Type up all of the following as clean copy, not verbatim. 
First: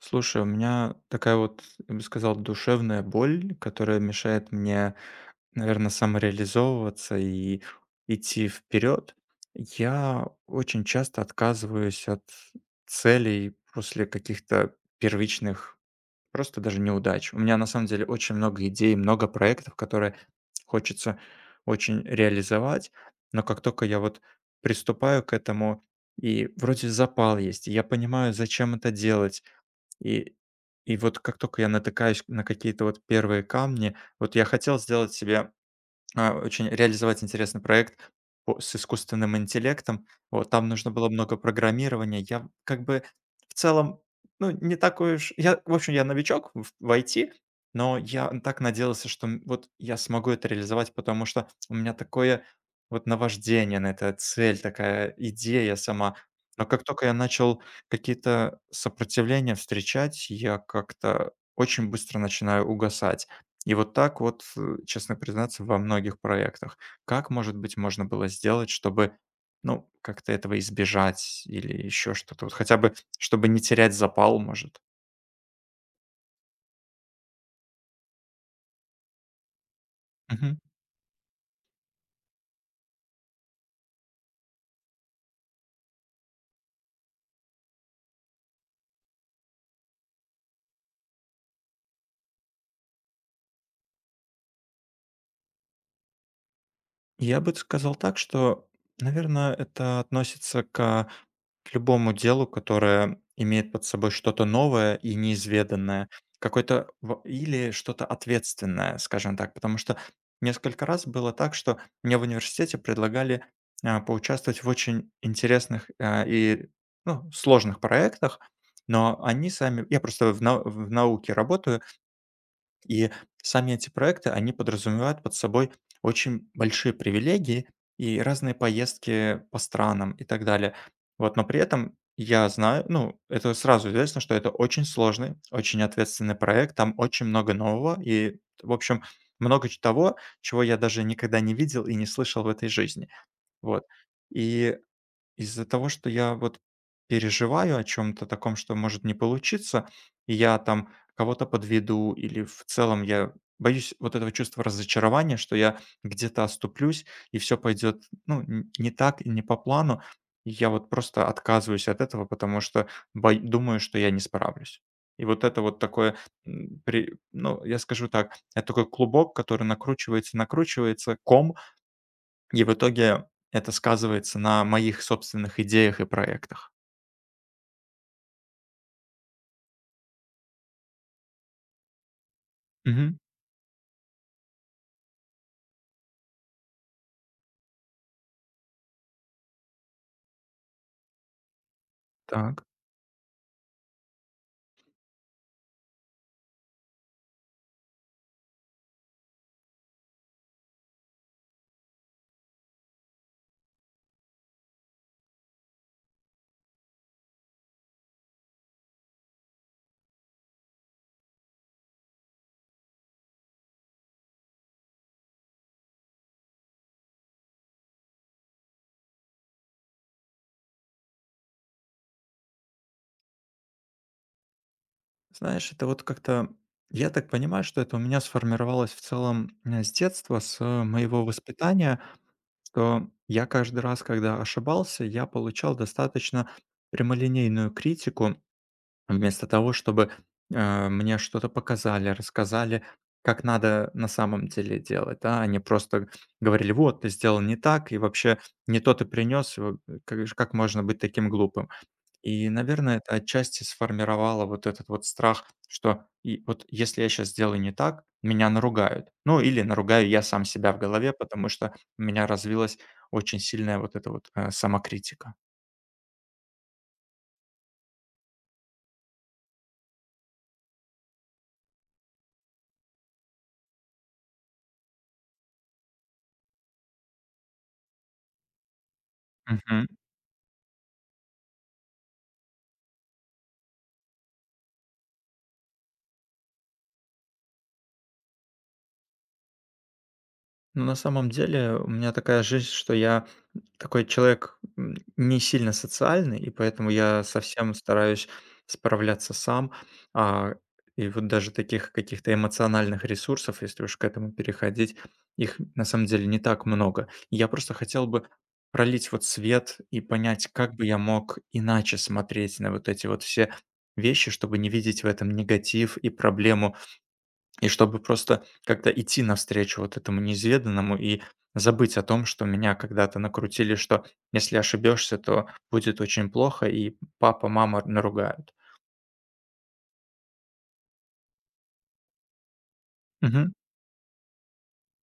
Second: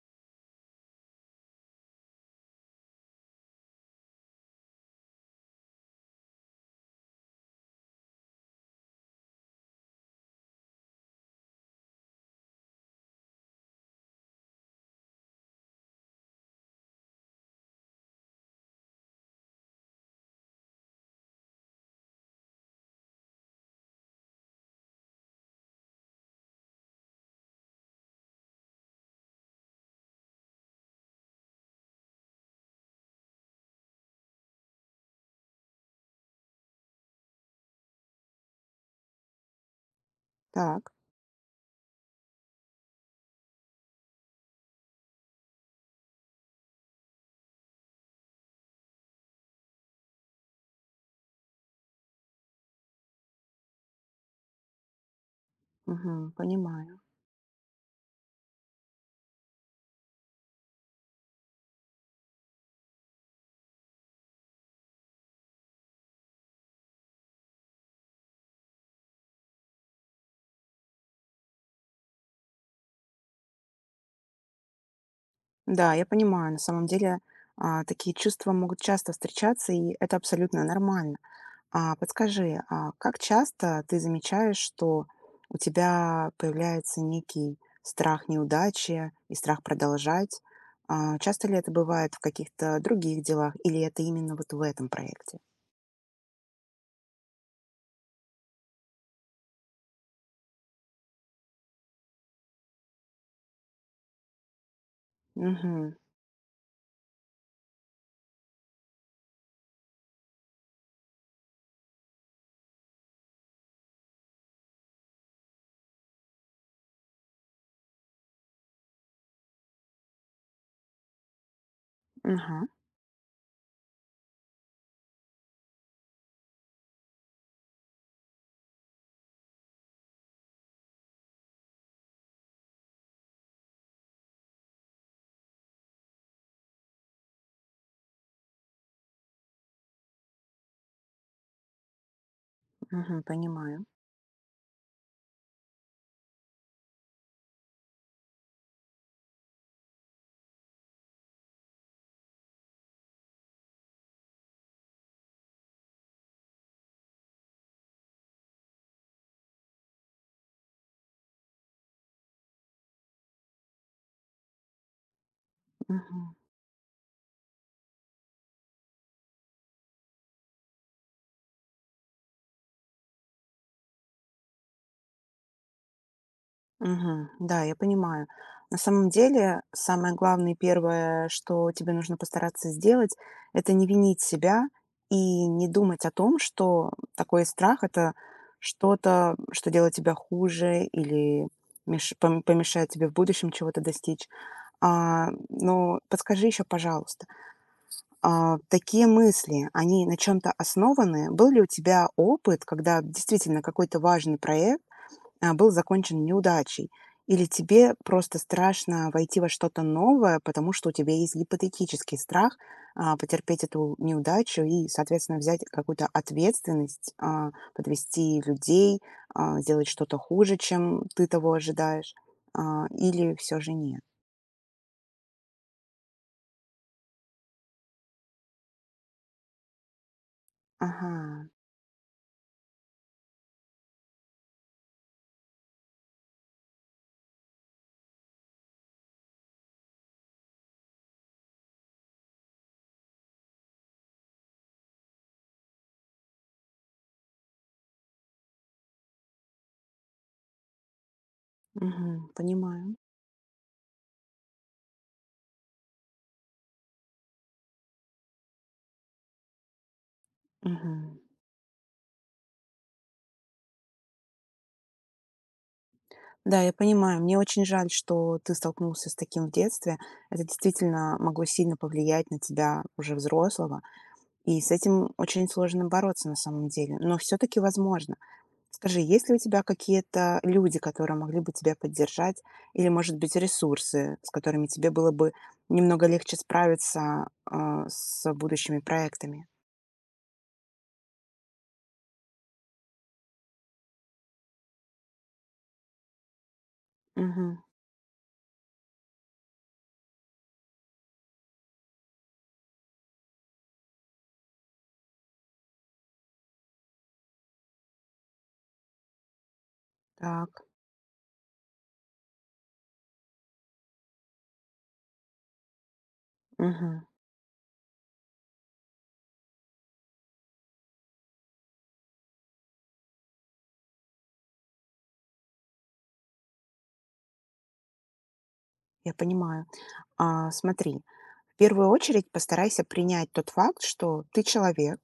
Слушай, у меня такая вот, я бы сказал, душевная боль, которая мешает мне, наверное, самореализовываться и идти вперед. Я очень часто отказываюсь от целей после каких-то первичных, просто даже неудач. У меня на самом деле очень много идей, много проектов, которые хочется очень реализовать, но как только я вот приступаю к этому, и вроде запал есть, и я понимаю, зачем это делать, и вот как только я натыкаюсь на какие-то вот первые камни, вот я хотел сделать себе очень реализовать интересный проект по с искусственным интеллектом. Вот, там нужно Так, было много программирования. Я как бы в целом, ну, не такой уж я, в общем, я новичок в IT, но я так надеялся, что, вот я смогу это реализовать, потому что у меня такое вот наваждение на это, цель такая, идея сама. мгм, Но как понимаю. только я начал какие-то сопротивления встречать, я как-то очень быстро начинаю угасать. И вот так вот, честно признаться, во многих проектах. Как, может быть, можно было сделать, чтобы, ну, как-то этого избежать или еще что-то? Вот хотя бы, чтобы не терять запал, может. Да, я понимаю, на самом деле, такие чувства могут часто встречаться, и это абсолютно нормально. Подскажи, а как часто ты замечаешь, что у тебя появляется некий страх неудачи и страх продолжать? Часто ли это бывает в каких-то других делах, или это именно вот в этом проекте? Я бы сказал так, что, наверное, это относится к любому делу, которое имеет под собой что-то новое и Мгм, неизведанное, какой-то в или что-то ответственное, скажем так. Потому что несколько раз было так, что мне в университете предлагали, поучаствовать в очень интересных, ну, сложных проектах, но они сами я просто в нау в науке работаю, мгм, и сами эти проекты, они подразумевают под собой очень большие привилегии и разные поездки по странам и так далее. Вот, но при этом я знаю, ну, это сразу известно, что это очень сложный, очень ответственный проект, там очень много нового и, в общем, много того, чего я даже никогда не видел и не слышал в этой жизни. мгм, понимаю. Вот. И из-за того, что я вот переживаю о чем то таком, что может не получиться, и я там кого-то подведу или в целом я боюсь вот этого чувства разочарования, что я где-то оступлюсь и все пойдет ну, н не так и не по плану. И я вот просто отказываюсь от этого, потому что бой думаю, что я не справлюсь. И вот это вот такое, Мгм. м, при ну, я скажу так, это такой клубок, который накручивается, накручивается, и в итоге это сказывается на моих собственных идеях и проектах. Мгм. Да, я понимаю. На самом деле, самое главное и первое, что тебе нужно постараться сделать, Мгм. это не винить себя и не думать о том, что такой страх – это что-то, что делает тебя хуже или Так. помешает тебе в будущем чего-то достичь. Но подскажи еще, пожалуйста, такие мысли, они на чем-то основаны? Был ли у тебя опыт, когда действительно какой-то важный проект был закончен неудачей, или тебе просто страшно войти во что-то новое, потому что у тебя есть гипотетический страх потерпеть эту неудачу и, соответственно, взять какую-то ответственность, подвести людей, сделать что-то хуже, чем ты того ожидаешь, или все же нет. Знаешь, это вот как-то, я так понимаю, что это у меня сформировалось в целом с детства, с моего Ага, воспитания, что я каждый раз, когда ошибался, я получал достаточно прямолинейную критику. Вместо того, чтобы, мне что-то показали, рассказали, как надо на самом деле делать, да. Они просто говорили: "Вот, ты сделал не так, и вообще не то ты принес, как можно быть таким глупым?" мгм, И, понимаю. наверное, это отчасти сформировало вот этот вот страх, что и вот если я сейчас сделаю не так, меня наругают. Ну, или наругаю я сам себя в голове, Мгм. потому что у меня развилась очень сильная вот эта вот, самокритика. Да, я понимаю. Мне очень жаль, что ты столкнулся с таким в детстве. Это действительно могло сильно повлиять на тебя уже взрослого. И с этим очень сложно бороться на самом деле, но все-таки возможно. Скажи, есть ли у тебя какие-то люди, которые могли бы тебя поддержать, или, может быть, ресурсы, с которыми тебе было бы немного легче справиться с будущими проектами? Ну, на самом деле, у меня такая жизнь, что я такой человек не сильно социальный, и поэтому я Мгм. совсем стараюсь справляться сам. А, и вот даже таких каких-то эмоциональных ресурсов, если уж к этому переходить, их на самом деле не так много. И я просто хотел бы пролить вот свет и понять, Так, как бы я мог иначе смотреть на вот эти вот все вещи, чтобы не видеть в этом негатив и проблему мгм. и чтобы просто как-то идти навстречу вот этому неизведанному и забыть о том, что меня когда-то накрутили, что если ошибешься, то будет очень плохо, и папа, мама наругают. Я понимаю. Смотри, в первую очередь постарайся принять тот Мгм. факт, что ты человек,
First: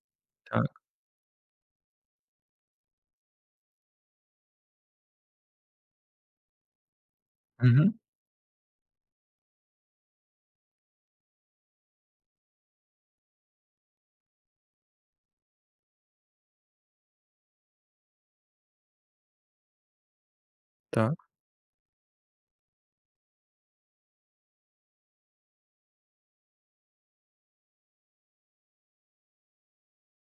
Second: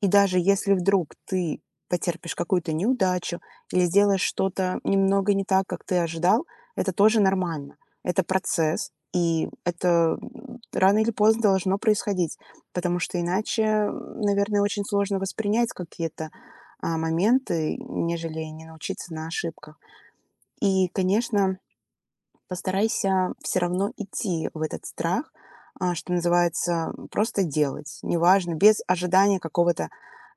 и даже если Так. вдруг ты потерпишь какую-то неудачу или сделаешь что-то немного не так, как ты ожидал, это тоже нормально. Мгм. Это процесс, и это рано или поздно должно происходить, потому что иначе, наверное, очень сложно воспринять какие-то моменты, нежели не научиться на ошибках. И, Так. конечно, постарайся все равно идти в этот страх, что называется, просто делать, неважно, без ожидания какого-то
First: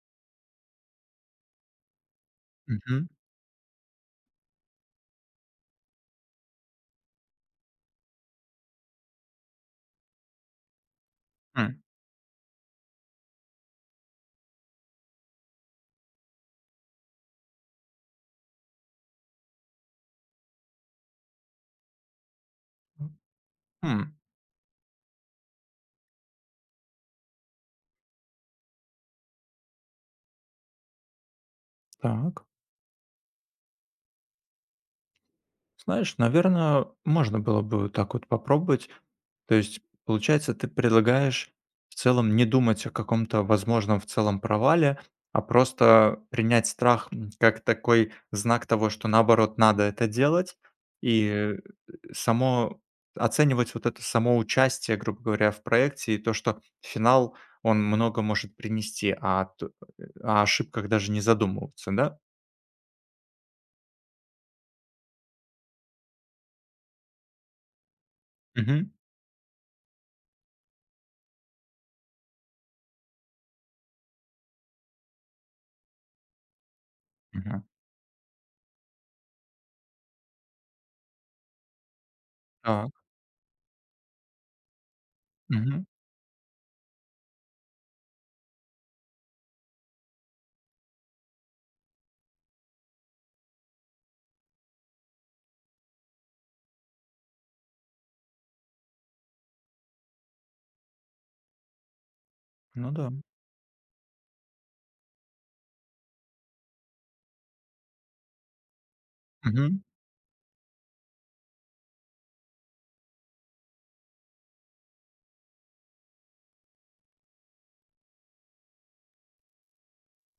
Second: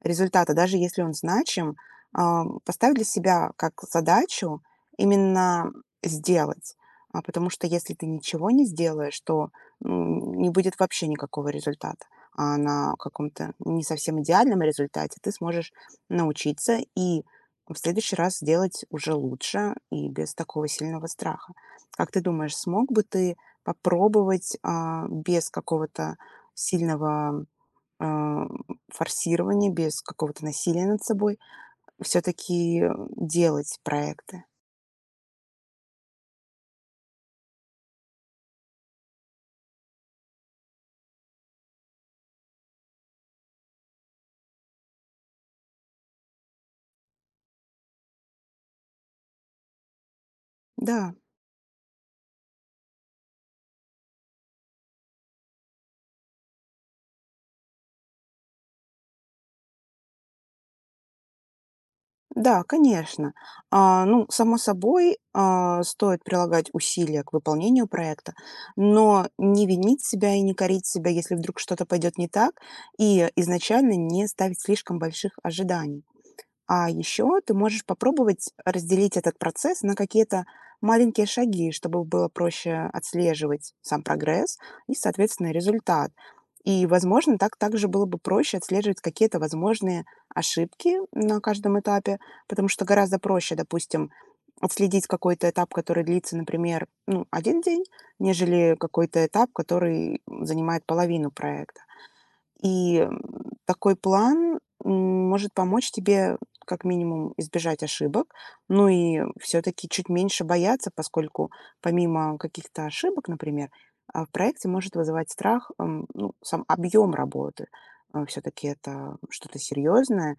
результата, даже если он значим, поставь для Мгм. себя как задачу именно сделать. Потому что если ты ничего не сделаешь, то ну, не будет вообще никакого М. результата. А на каком-то не совсем идеальном результате ты сможешь научиться и в следующий раз сделать уже лучше и без такого сильного страха. Как ты думаешь, смог бы ты М. попробовать, без какого-то сильного, а, форсирования, без какого-то насилия над собой все Так. таки делать проекты? Знаешь, наверное, можно было бы вот так вот попробовать. То есть, получается, ты предлагаешь в целом не думать о каком-то возможном в целом провале, а просто принять страх как такой знак того, что наоборот надо это делать, Да, и само оценивать вот это само участие, грубо говоря, в проекте, и то, что финал, он много может принести, о ошибках даже не задумываться, да? да, конечно. Ну, само собой, стоит прилагать усилия к выполнению проекта, Мгм. но не винить себя и не корить себя, если вдруг что-то пойдет не так, и изначально не ставить слишком больших ожиданий. А еще ты можешь попробовать разделить этот процесс на какие-то маленькие шаги, чтобы было проще Так, отслеживать сам прогресс и, соответственно, мгм. результат. И, возможно, так также было бы проще отслеживать какие-то возможные ошибки на каждом этапе, потому что гораздо проще, допустим, отследить какой-то этап, который длится, например, ну, один день, нежели какой-то этап, который занимает половину проекта. Ну И да. такой план, может помочь тебе как минимум избежать ошибок, ну и все Мгм. таки чуть меньше бояться, поскольку помимо каких-то ошибок, например, в проекте может вызывать страх, ну, сам объем работы. Все таки это что-то серьезное,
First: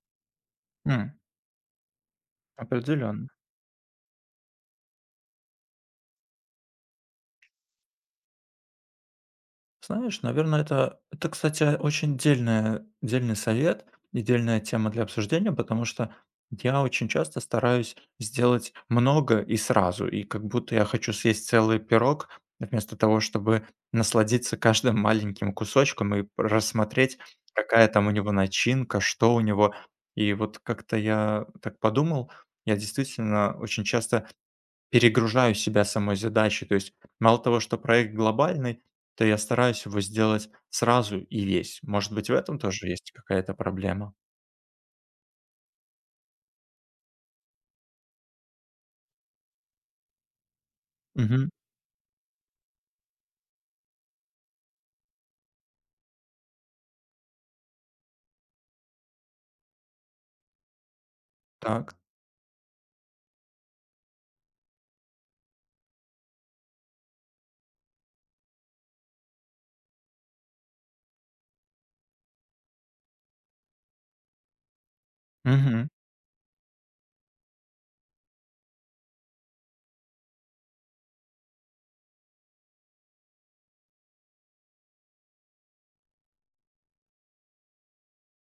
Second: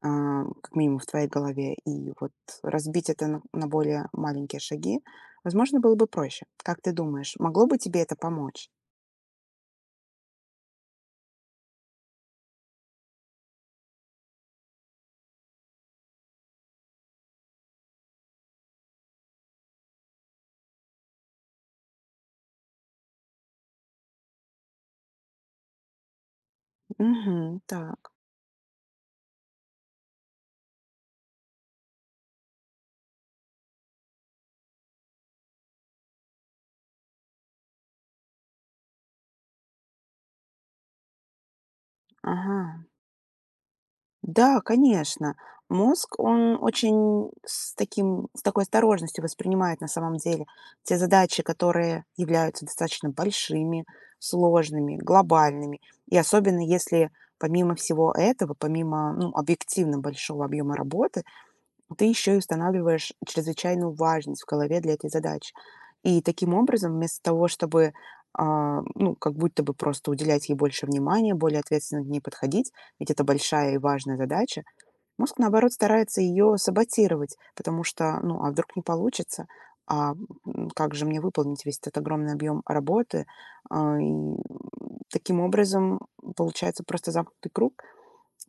как минимум в М. твоей голове. И вот разбить это Определенно. на более маленькие шаги, возможно, было бы проще. Как ты думаешь, могло бы тебе это помочь? Знаешь, наверное, это, кстати, очень дельная дельный совет и дельная тема для обсуждения, потому что я очень часто стараюсь сделать много и сразу, и как будто я хочу съесть целый пирог, вместо того, чтобы насладиться каждым маленьким кусочком и рассмотреть, Угу. какая там у Так. него начинка, что у него. И вот как-то я так подумал, я действительно очень часто перегружаю себя самой задачей. То есть мало того, что проект глобальный, то я стараюсь его сделать сразу и весь. Может быть, в Ага. этом тоже есть какая-то проблема? Да, конечно. Мозг, он очень с такой осторожностью воспринимает, на самом деле, те задачи, Мгм. которые являются достаточно большими, сложными, глобальными. И особенно если помимо всего этого, помимо, ну, объективно большого объема работы, Так. ты еще и устанавливаешь чрезвычайную важность в голове для этой задачи. И таким образом, вместо того, чтобы, ну, как будто бы просто уделять ей больше внимания, более ответственно к ней подходить, ведь это большая и важная задача, мозг, наоборот, Мгм. старается ее саботировать, потому что, ну, а вдруг не получится, а как же мне выполнить весь этот огромный объем работы? А, И м, таким образом получается просто замкнутый круг.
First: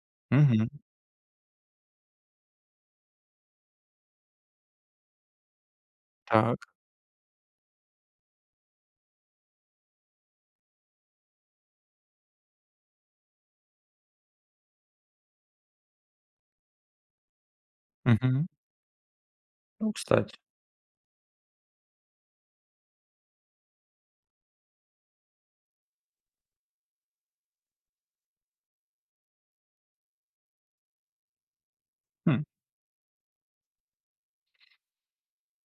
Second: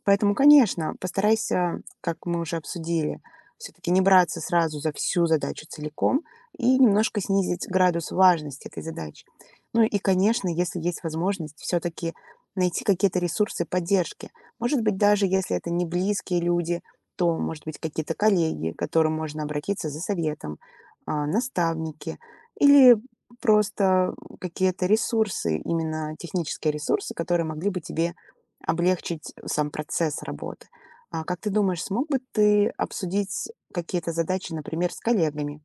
Поэтому, Мгм. конечно, постарайся, как мы уже обсудили, все-таки не браться сразу за всю задачу целиком Так. и немножко снизить градус важности этой задачи. Ну и, конечно, если есть возможность, все-таки найти какие-то ресурсы поддержки. Может быть, даже если это не близкие люди, то, может быть, какие-то Мгм. коллеги, к которым можно обратиться Ну, за кстати. советом, наставники или просто какие-то ресурсы, именно технические ресурсы, которые могли бы тебе облегчить сам процесс работы. А как ты думаешь, смог бы Хм. ты обсудить какие-то задачи, например, с коллегами?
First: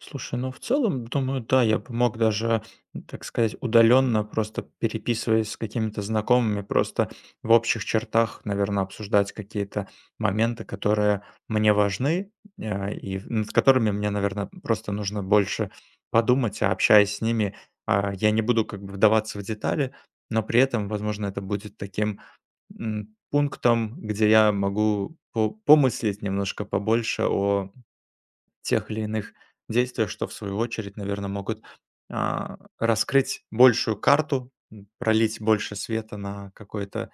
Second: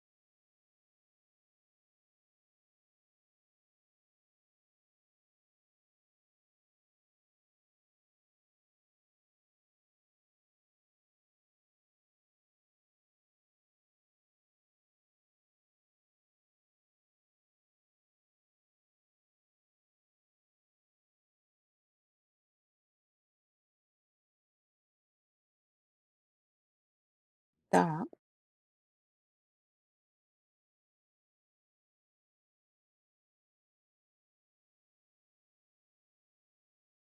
Слушай, ну в целом, думаю, да, я бы мог даже, так сказать, удаленно, просто переписываясь с какими-то знакомыми, просто в общих чертах, наверное, обсуждать какие-то моменты, которые мне важны, над которыми мне, наверное, просто нужно больше подумать, а общаясь с ними, я не буду как бы вдаваться в детали, но при этом, возможно, это будет таким пунктом, где я могу помыслить немножко побольше о Да, тех или иных действиях, что в свою очередь, наверное, могут, раскрыть большую карту, пролить больше света на какое-то,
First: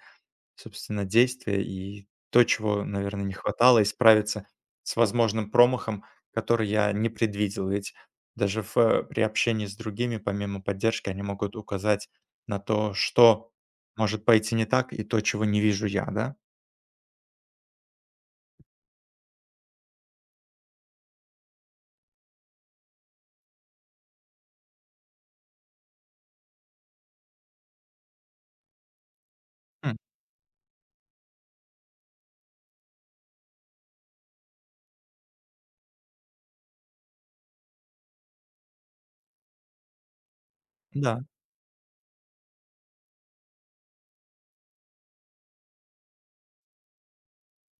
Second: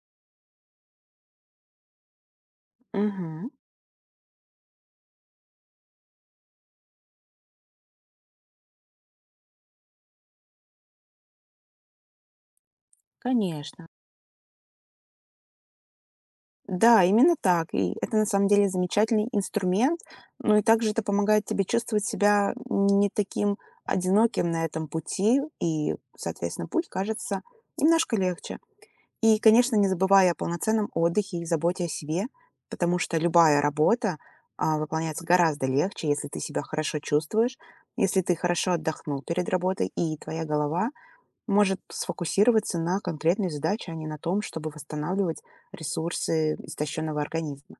собственно, действие и то, чего, наверное, не мгм, хватало, и справиться с возможным промахом, который я не предвидел. Ведь даже при общении с другими, помимо поддержки, они могут указать на то, что конечно. может пойти не так, и то, чего не вижу я, да? Да, именно так. И это на самом деле замечательный инструмент. Ну и также это помогает тебе чувствовать себя не таким одиноким на этом пути, и, соответственно, путь кажется немножко легче. И, конечно, не М, забывая о полноценном отдыхе и заботе о себе, потому что любая работа выполняется гораздо легче, если ты себя хорошо чувствуешь, если ты хорошо отдохнул перед работой, и твоя голова да, может сфокусироваться на конкретной задаче, а не на том, чтобы восстанавливать ресурсы истощенного организма.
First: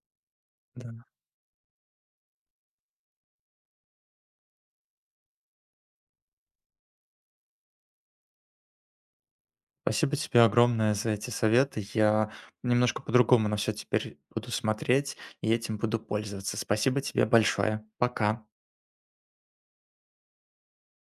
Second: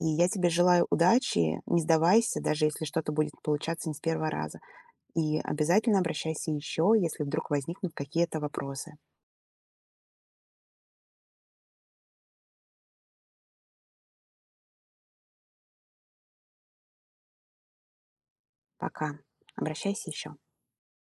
И я тебе желаю да. удачи, не сдавайся, даже если что-то будет получаться не с первого раза. И обязательно обращайся еще, если вдруг возникнут какие-то вопросы. Спасибо тебе огромное за эти советы. Я немножко по-другому на все теперь буду смотреть и этим буду пользоваться. Спасибо тебе большое. Пока. Пока. Обращайся еще.